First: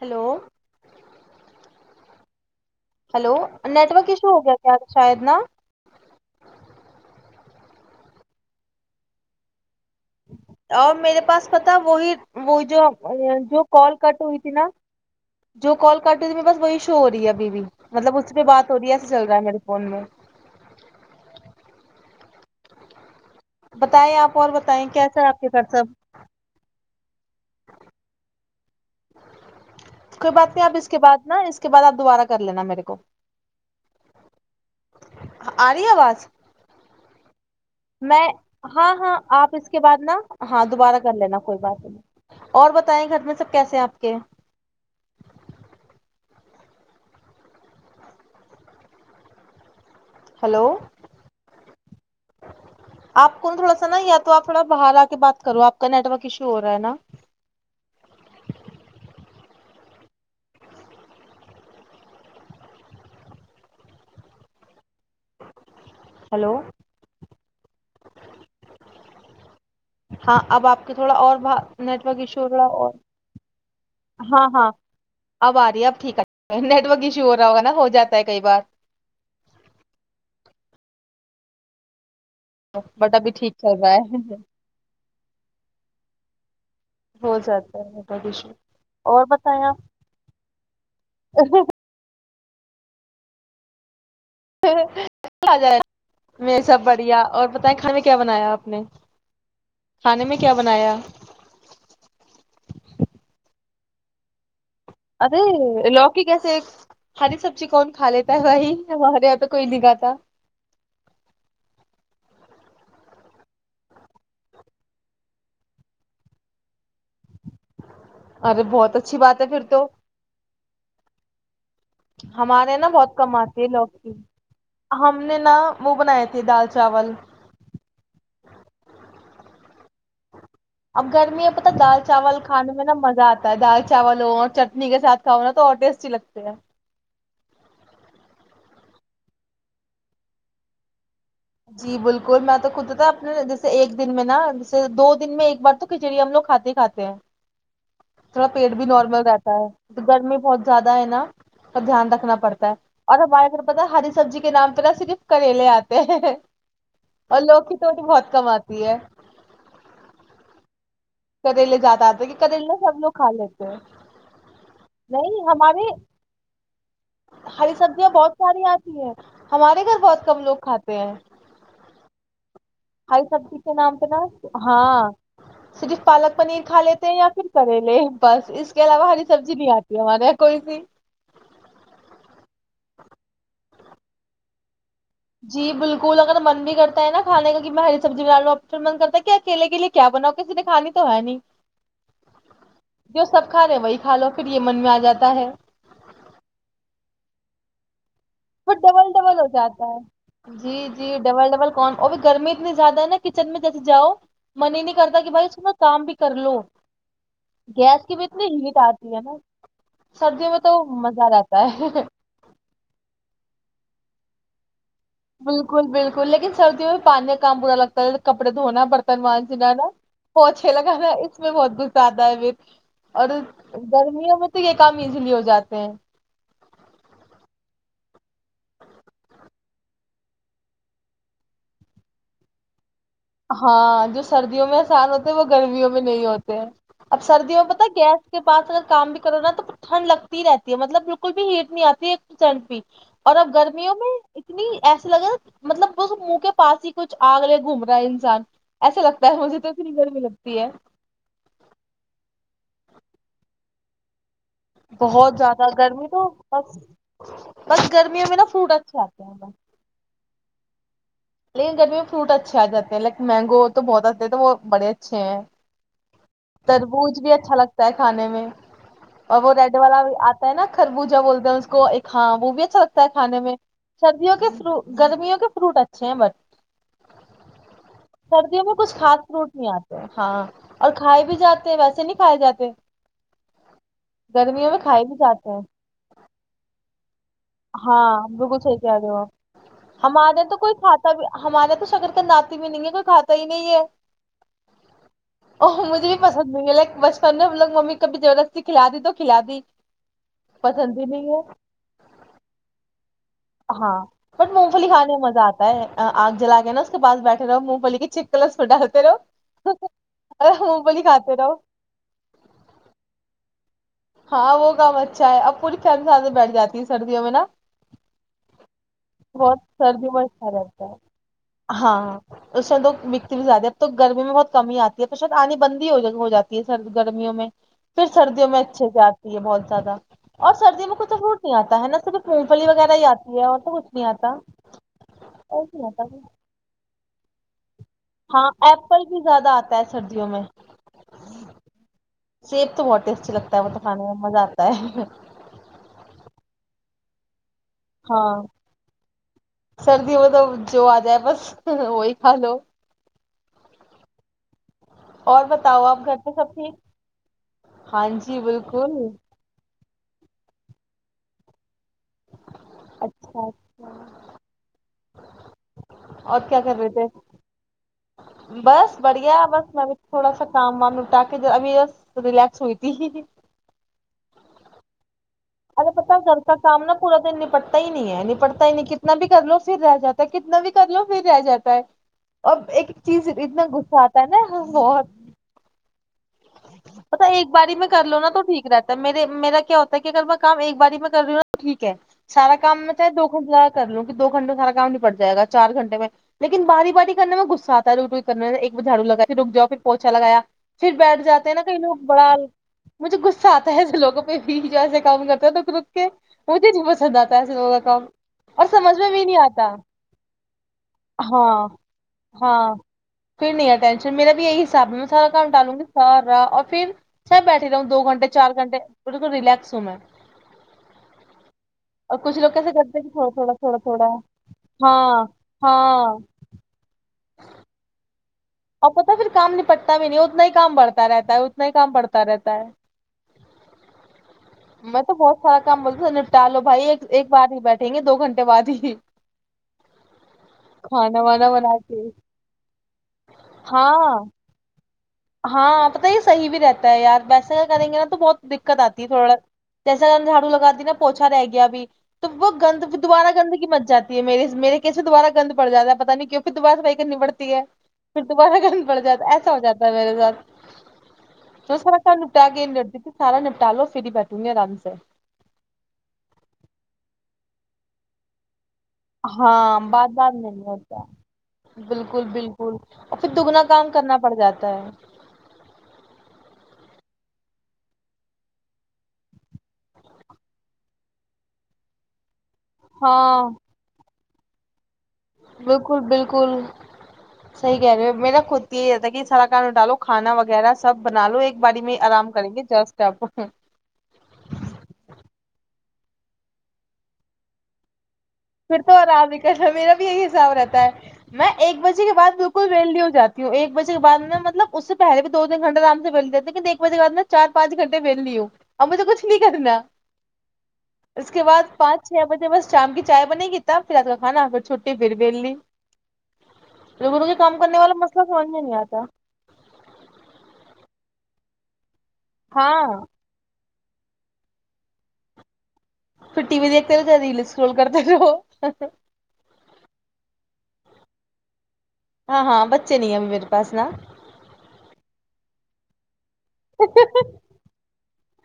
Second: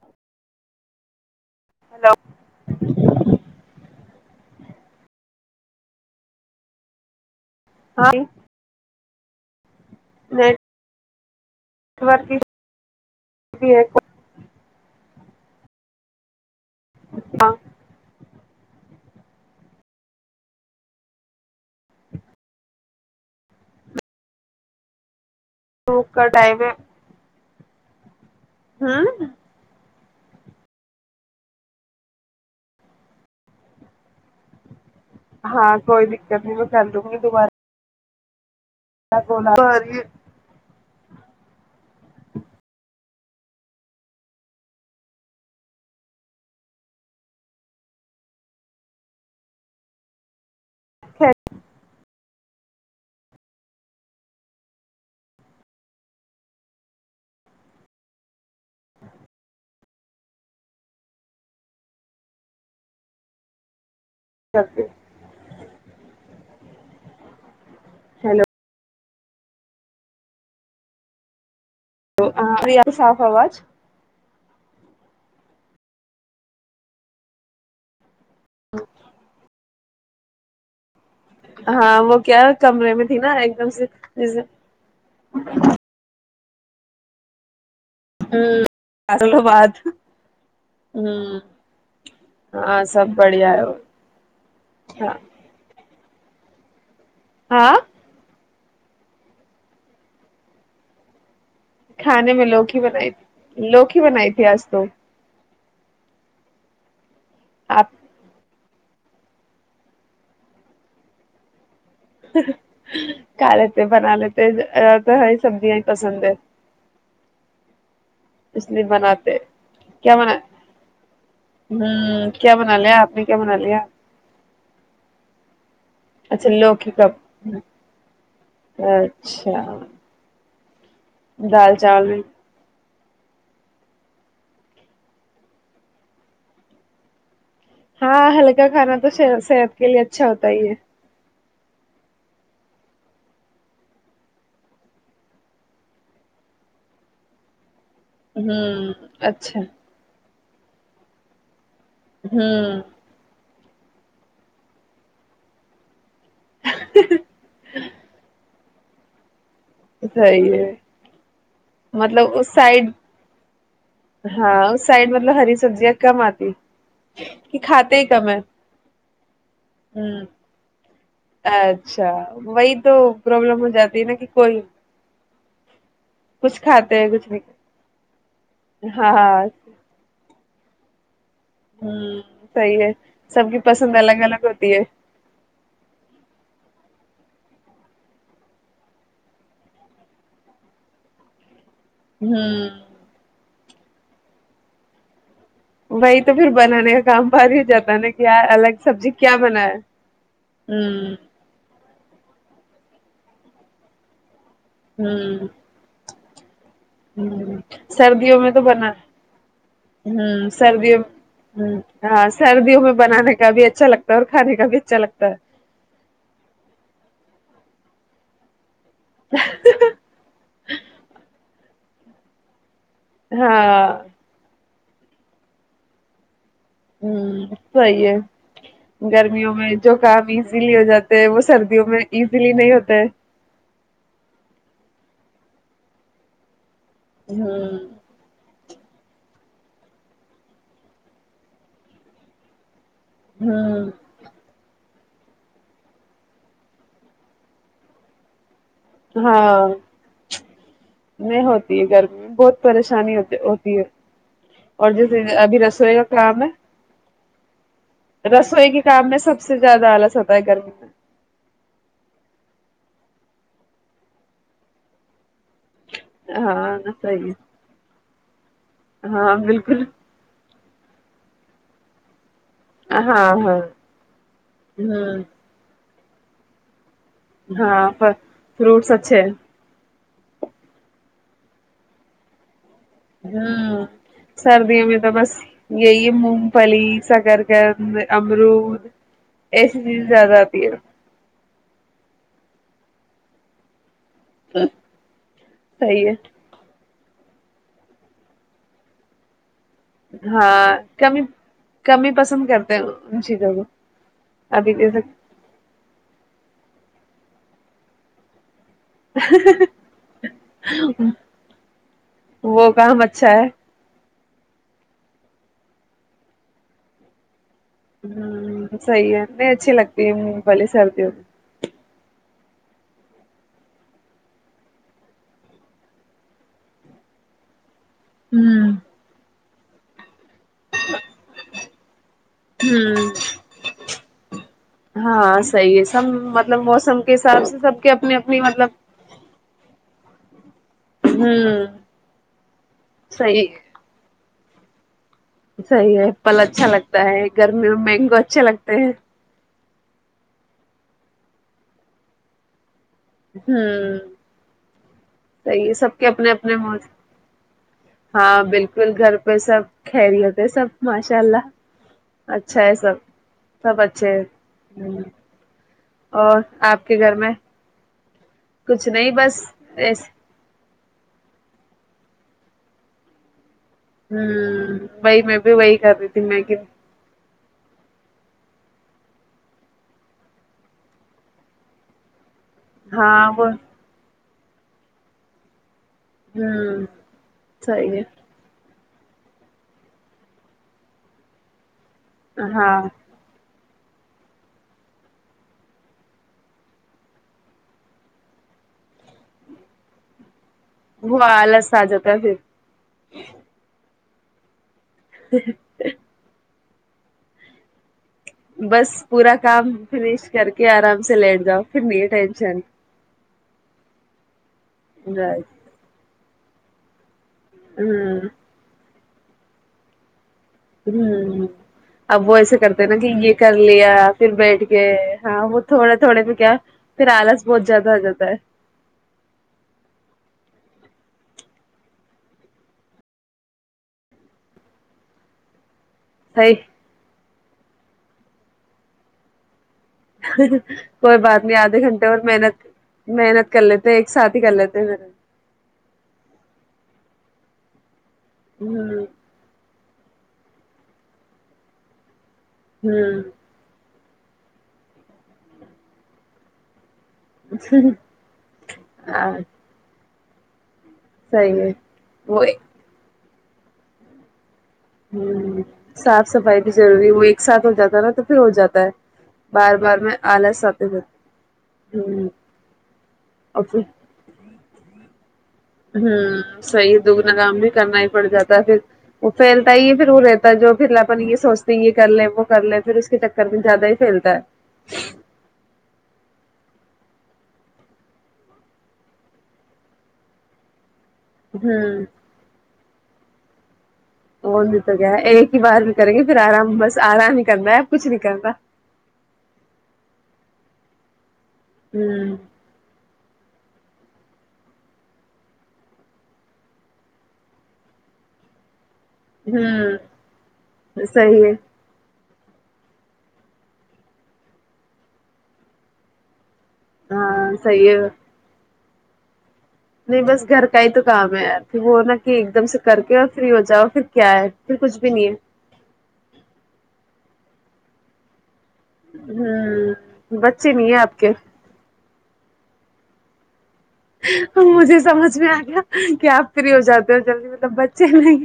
hello hello hello network issue ہو گیا کیا شاید نا ہ آ میرے تھا وہی ورک وہی جو جو بھی ہے کال کٹ ہوئی تھی نا جو کال کاٹ رہ تھی میں بس وہی ش ہو رہی ہے بیوی مطلب بات ہو رہی ہے ایسا چل رہا ہے میرے فون میں بتائیں آپ اور بتائیں کیسا آپ کے گھر سب روک کا ٹائم ہے ہاں کوئی بات نہیں آپ اس کے بعد نا اس کے بعد آپ دوبارہ کر لینا میرے کو ہاں آ رہی ہے کوئی آواز دقت نہیں میں کر دوں گی دوبارہ میں ہاں ہاں آپ بولا اس کے بعد نا ہاں دوبارہ کر لینا کوئی بات نہیں اور بتیں گھر میں سب کیسے ہیں آپ کے ہلو آپ کو ن تھوڑا سا نا یا تو آپ تھوڑا باہر آ کے بات کرو آپ کا نیٹ ورک ایشو ہو رہا ہے نا جبفے ہلو ہیلو ہاں اب آپ کے تھوڑا اور با نیٹک ایشور ہاں اور صاف آواز ہاں ہاں اب آ رہی ہے اب ٹھیک ہے نیٹ ورک ایشو ہو رہا ہوگا نا ہو جاتا کئی بات ہاں م کیا کمرے میں بٹ تھی نا ابھی ایک ٹھیک دم چل سے رہا ہے جیسے [unintelligible] ہو سات ہ بات آپ ہ ہاں سب بڑھیا ہے ہاں آ جائے میں سب ب اور ہاں بتائیں کھانے کیا بنایا آپ نے کھانے میں کیا بنایا کھانے میں لوکھی بنائی لوکھی بنائی تھی آج تو ارے لوکی کیسے ایک ہری سبزی آپ کون کھا لیتا ہے بھائی وہارے یہاں پہ کوئی نہیں گاتا کھا لیتے بنا لیتے تو ہری سبزیاں ہی پسند ہے ارے اس لیے بہت اچھی بناتے بات ہے پھر تو کیا بنا کیا بنا ہمارے نا لیا بہت آپ نے کم کیا بنا آتی ہے لیا لوکی ہم نے نا وہ بنائے تھے اچھا دال لوک چاول کپ اچھا اب گرمی ہے پت دال چاول کھانے میں نا مز آا ہے دال چاول ہو اور چٹنی کے ساتھ کھاؤ نا تو اور ٹیسٹی لگتے ہیں ہاں ہلکا کھانا تو صحت کے لیے اچھا ہوتا ہی ہے جی بالکل میں تو خود تھا اپنے جیسے ایک دن میں نا جیسے دو دن میں ایک بار تو کھچڑی ہم لوگ کھاتے ہی کھاتے ہیں تھوڑا پیٹ بھی ہوں نارمل رہتا اچھا ہے گرمی بہت زیادہ ہے نا کا دھیان رکھنا پڑتا ہے ہوں اور ہمارے اگر پتا ہری سبزی کے نام پہ نا صرف کریلے آتے ہیں اور لوگ کی تو تو بہت کماتتے [inaudible] صحیح ہے کریلے جاتدا آتے کہ مطلب اس کریلے سائڈ سب لوگ کھا لیتے ہیں ہاں اس سائڈ مطلب نہیں ہری ہمارے سبزیاں کم آتی کہ ہری کھاتے ہی سبزیاں کم بہت ہے ساری آتی ہے ہمارے گھر ہوں بہت کم لوگ کھاتے ہیں اچھا وہی تو ہری سبزی پرابلم ہو کے نام جاتی ہے پہ نا کہ کوئی ہاں صرف پالک کچھ پنیر کھا کھاتے لیتے ہیں کچھ یا پھر نہیں کریلے بس اس کے علاوہ ہاں ہری ہاں سبزی نہیں آتی ہمارے یہاں کوئی سی صحیح ہے سب کی پسند الگ الگ ہوتی ہے جی بالکل اگر من بھی کرتا ہے نا کھے کا کہ میں ہری سبزی بنا لوں آپ من کرتا ہے کہ اکیلے کے لیے کیا بناؤ کسی نے کھانی تو ہے نہیں ہاں کا رہے وہی کھا لو پھر یہ من میں آ جاتا ہے وہی تو پھر بنانے کا کام بد ہی جاتا ہے نا کہ یار وہ الگ ڈبل سبزی ڈبل کیا ہو بنا جاتا ہے جی جی ہوں ڈبل ڈبل کون اور بھیھی گرمی اتنی زیادہ ہے نا کچن میں جیسے جاؤ من ہی نہیں کرتا کہ بھائی ہوں اس میں کام بھی کرلو سردیوں میں تو آتی ہے نا بناان میں تو سردیوں مزہ رہتا ہے ہاں سردیوں میں بنانے کا بھی اچھا لگتا ہے اور کھے کا بھی اچھا لگتا ہے بالکل بالکل لیکن سردیوں میں پانی کام پرا لگتا ہے کپڑ دھونا برتن مان جنا نا وہ اچھے لگا نا اس میں بہت [inaudible] اور ہاں گرمیوں میں تو یہ کم ایزیلی ہو جاتے ہیں ہ صیح ہے گرمیوں میں جو کام ایزیلی ہو جاتے ہے وہ سردیوں میں ایزیلی نہیں ہوتا ہے ہاں جو سردیوں میں آسان ہوتے ہے وہ گرمیوں میں نہیں ہوتے اب سردیوں ہوں میں پتا گیس کے پاس کام بھی کرو نا تو ٹھنڈ لگتی ہی رہتی ہے مطلب بالکل بھی ہیٹ نہیں آتی ہے ایک پرسینٹ بھی اور اب ہوں گرمیوں میں اتنی ایسے لگےا مطلب وہ منہ کے پاس ہی کچھ آگ لے گھوم رہا ہے جان ہاں نہیں ہوتی ہے گرمی بہت پریشانی ہوتی ہوتی ہے اور جیسے بہت ابھی زیادہ رسوئی کا گرمی تو کام ہے بس ا [unintelligible] رسوئی کے کام میں سب سے زیادہ آلس ہوتا ہے گرمی میں لیکن گرمی میں فروٹ اچھے آ جاتے ہیں لائک مینگو تو بہت آتے ہیں تو وہ بڑے اچھے ہیں ہاں تربوج صحیح بھی ہے اچھا لگتا ہے کھانے میں ہاں اور وہ ریڈ بالکل والا بھی آتا ہے نا خربوزا بولتے ہیں اس کو ایک ہ وہ بھی اچھا ہاں لگتا ہے ہاں کھانے میں سردیوں کے فر ہوں گرمیوں کے فروٹ اچے [inaudible] [unintelligible] ہاں پر سردیوں میں فروٹس کچھ خاص اچھے فروٹ نہیں آتے ہاں اور کھائے بھی جاتے ویسے نہیں کھائے جاتے ہ گرمیوں سردیوں میں کھائے تو بھی بس جاتے ہیں یہی مونگ پھلی سکر ہاں بالکل صحیح امرود کہہ رہے ہو آپ ایسی چیزیں زیادہ آتی ہے ہمارا تو شکر کاند اتا بھی نہیں ہے کوئی کھاتا ہی نہیں ہے او صحیح مجھے ہے بھی پاسند نہیں گے بچپن میں ہم لوگ ممی کبھی زبردستی کھلا دی تو کھلا دی ہاں پسند کم ہی نہیں ہے کمی پسند کرتا تو ہاں بٹ مونگ پلی کھانے میں مزہ آتا ہے آگ جلا گیا نا اس بھٹھے رہے ہو مونگ پلی کی چک کلر ڈالتے رہو اور مونگپولی کھاتے رہو وہ کام اچھا ہے ہاں وہ کام اچھا ہے اب پوری چن سان میں بیٹھ جاتی ہے سردیوں میں نا صحیح ہے نہیں بہت اچھی سردیوں لگتی میں مونگ اچھا پھلی رہتا ہے سردیوں میں ہاں اس میں تو بکھتی بھی زیادہ اب تو گرمی میں بہت کمی آتی ہے تو شاید آنی بندی ہو جاتی ہے سر گرمیوں میں پھر سردی میں اچھے سے آتی ہے بہت زیادہ اور سردی میں کچھ تو فروٹ نہیں آتا ہے نا صرف مونگ پھلی وغیرہ ہی ہوں آتی ہے اور تو کچھ نہیں آتا ہاں صحیح ہے نہیں سب آتا مطلب موسم کے حساب سے سب کے اپنی اپنی ہاں مطلب ایپل بھی زیادہ آتا ہے سردی میں ہوں [inaudible] سیب تو بہت ہیٹی اچھی صحیح لگتا ہے وہ تو کھانے میں مزہ آتا [inaudible] [unintelligible] صحیح ہے پھل اچھا لگتا ہے گرمی میں مینگو ہاں اچھے لگتے ہیں سردی میں توب جو آ جائے بس وہی کھا لو اور سی بتاؤ سب آپ کے گھر اپنے پہ سب اپنے ٹھیک م ہاں بالکل گھر پہ سب خری ہوتے سب ماشاء اللہ اچھا ہے سب اچھا سب اچھے اچھا ہے اور کیا کر آپ رہے کے گھر تھے میں کچھ بس نہیں بڑھیا بس میں بھی ایس تھوڑا سا شام وام ن ٹ کے ابھی رلیکس ہوئی تھی [unintelligible] ہوں بئی میں [unintelligible] ارے رہی پت تھی میں گتا کہ کام نہا پورا دن پٹتا ہی نہیں ہے ن پٹتا ہی نہیں کتنا بھی کر لو پھر رہ جاتا ہے کتنا بھی کر لو پھر رہ جاتا ہے اور ایک چیز ہاں وہ اتنا غصہ نا بت ہوں [unintelligible] پتا ایک باری میں صحیح ہے کر لو نا تو ٹھیک رہتا تو میرے میرا کیا ہوتا ہے کہ اگر میں کام ایک باری میں کر رہی ہوں ٹیک ٹ ہے سارا ہاں کام تو دو خن [unintelligible] کر لوں کہ دو گھٹے میں سارا کام نہیں پڑ جائےا چار گھنٹے میں لیکن باری باری کرنے میں گغصہ آتا ہے رک رک کرنے سے ایک ب جھاو لگا پھر رک جاؤ پھر پوچھا لایا [unintelligible] پھر وہ بیٹھ جاتے ہیں نا آلس کہئی آ لوگ جاتا ہے بڑا پھر مجھے غصہ آتا ہے لوگوں بھی جا سک [unintelligible] کام کرتا ہے توک رک کے توے ہی پسند جاتا ہے ایے لگ کام [unintelligible] بس سمجھ میں بھی پورا نہیں کام آتا فنیش کر کے آرام سے لیٹ ہاں جاؤ پھر نہیں ٹینشن ہاں [unintelligible] پھر نہیں ٹینشن میر بھی یہی [unintelligible] ساب میں سارا رائٹ کم ڈالوں گی سارا [unintelligible] اور پھر [unintelligible] سب بیٹھی ہی رہا ہوں دو گھنٹے چار گھنٹے [unintelligible] پ تو رس ہوم میں [unintelligible] ہ اور اب وہ کچھ لوگ ایسے کیسے کرتے نا ہیں کہ تھوڑا یہ کر تھوڑا تھوڑا لیا تھوڑا پھر بیٹھ کے ہاں وہ تھوڑے تھوڑے پ کیا پھر آالچ [unintelligible] بہت زیادہ آ جاتا ہے [unintelligible] اور پتا پھر کام نپٹتا بھی نہیں اتنا ہی کام بڑھتا رہتا ہے اتنا ہی کام پڑتا رہتا ہے میں تو بہت سارا [unintelligible] کام بول نپٹا لو صحیح بھائی ایک [unintelligible] بار ہی بیٹھیں گے دو گھنٹے بعد ہی [unintelligible] کوئی کھانا بات وانا نہیں بنا آدھے گھنٹے کے اور محنت محنت [unintelligible] کر لیتے ہیں ایک ہاں ساتھ ہی کر لیتے [unintelligible] [unintelligible] ہاں پت یہ صحیح بھی رہتا ہے یار ویسے کریں گے نا تو بہت دقت آتی ہوں ہے تھوڑا [unintelligible] جیسا کر نے جھاڑو لگات دی نا پوچھا رہ گیا بھیھی تو وہ گند ہوں دوبارہ گند کی مچ جاتی میرے میرریس میں دوبارہ گند پڑ جاتا ہے پتا نہیں کیوں پھر دوبارہ ب [unintelligible] کرنی پڑتی ہے پھر دوبارہ کرنا پڑ جاتا ہاں ہے ایسا ہو جاتا [unintelligible] میرے سذات صحیح [unintelligible] ہے جو سرا سان پہ وہ گئے نرد [unintelligible] سارا نپٹالو پھرری بیٹھوں گے آرام سے [unintelligible] ہ صاف صفائی بھی ضروری ہوئی ایک ساتھ ہو جاتا نا تو پھر ہو جاتا ہے ہاں بار بار بات میں بد نہیں آلس آتے ہوتا ہ بالکل بالکل اور پھر دگنا کام کرنا پڑ جاتا ہے ہ صحیح دگنا کام بھی کرنا ہی پڑ جاتا ہے پھر وہ پھیلتا ہی پھر وہ رہتا ہے جو پھر اپن یہ سوچتے ہیں یہ کر لیں وہ کر لے پھر اس کے چکر ہاں میں زیادہ ہی پھیلتا ہے [unintelligible] بالکل بالکل صحیح کہہ رہے میرا خود یہی رہتا ہے کہ سڑا کان ڈالو کھانا وغیرہ [unintelligible] سب بنا لو ایک باری میں ہ آرام کریں گے جسٹ [unintelligible] پ [unintelligible] وہ بھی تو گ ہے ایک ہی بار بھی کریں گے پھر آرام بس آرام ہی کرنا ہے کچھ نہیں کرنا پھر تو آرام نکلنا ہے میرا بھی یہی حساب رہتا ہے میں ایک بجے کے بع ہ بالکل ریل نہیں ہوں جاتی ایک بجے کے بد میں مطلب اس سے پہلے بھی دو تین گھٹے آرام سے بیل دیتےے لیکن ایک بجے کے بد میں چار پانچ گنٹے بیلی ہوں مجھے کچھ نہیں کرنا ہ اس کے صحیح ہے بعد پانچ بجے بس جام کی چائے نہیں ہیتا پھر رات کا کھانا پھر چھٹی پھر ولی لگروں کے ہاں کام کرنے صحیح والا ہے مسئلہ سمجھ میں نہیں آتا تو نہیں بس گھر کا ہی تو کام ہے یار پھر وہ نہ کہ ایک دم سے کر ہاں کے اور فری ہو جاؤ پھر کیا ہے پھر کچھ بھی نہیں ہے پھر ٹی و دھتے رہ کیا ریل اسکرول کرتا رہو ہوں بچ اچے نہیں ہے آپ کے ہاں ہاں بچے نہیں اب میرے پاس نا مجھے سمجھ میں آ گیا کیا آپ فری ہو جے ہو جلدی مطلب بچے نہیں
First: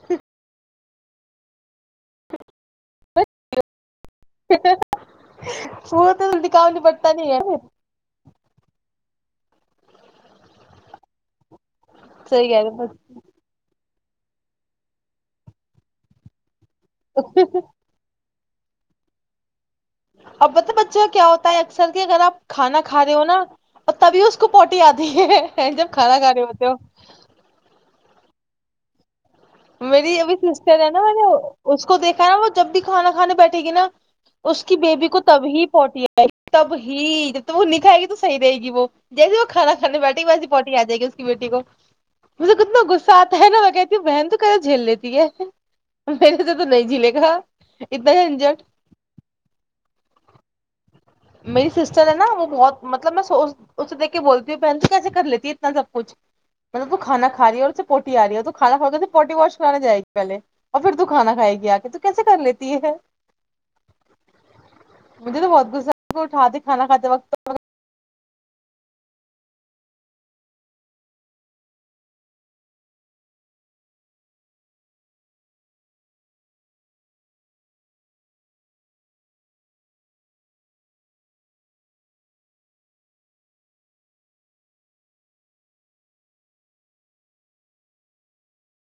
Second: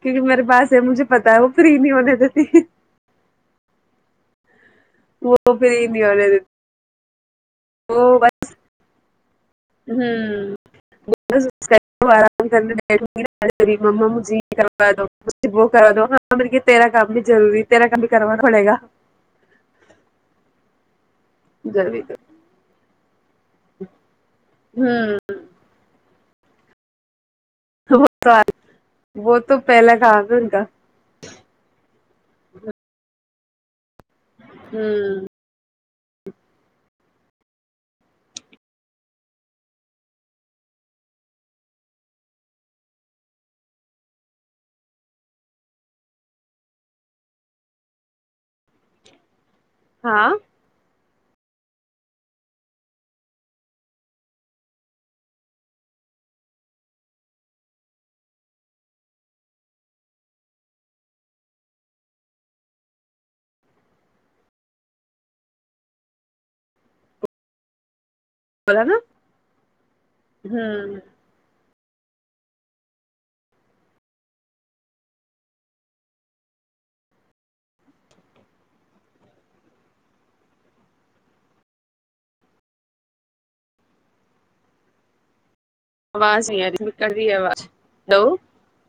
کیونکہ میرے باس سے مجھے پتا ہے وہ فری نہیں ہونے دیتی وہ وہ تو دکھاؤ نہیں پتی پتا نہیں ہے بس [inaudible] صحیح کہہ آرامنے رہے بیٹھی ناارےریب جی کرا دو کرا دو تیرا کام بھی ضروری تیرا کام بھی کرا ہول گا اب تو بچ کیا ہوتا ہے اکثر ضروری کے اگر آ کھا کا ہو نا اور تبھی اس کو پوٹی آتی ہ ہے جب کھانا کھانا ہوتے ہو خب میری ابھی سسٹر ہے نا میں نے کو دیکھا نا وہ جب بھی کھانا کھے بیٹھے گی نا اس کی بیبی کو ہوں تبھی پوٹییا تب ہی جب تو وہ نکھائے گی تو صحی رہے گی وہ جیسے وہ کھانا کھانے بیٹھے گی ویس پوٹٹی آجائے گی اس کی بیٹی کو مجھے کتنا غصہ آتا ہے نا میں کہتی بہن تو جھیل لیتی ہے میر نے سے تو نہیں جھیلے گا اتنا ہی اجٹ ہاں میری سسٹر ہے نا وہ بہت مطلب میں س اسے دیک کے بولتی ہوں کیسے کر لیتی ہے اتنا سب کچھ مطلب تو کھانا کا رہی ہے اور پوٹی آ رہی ہے تو کھانا کھے پوٹی واش کرانا جائے گی پہلے اور پھر تو کھانا کھائے گی آ کے تو کیسے کر لیتی ہے مجھے تو بہت کو اٹھا دے کھانا کھاتے وقت بولا نا ہ آواز نہیں آ رہک رہی ہے آواز دو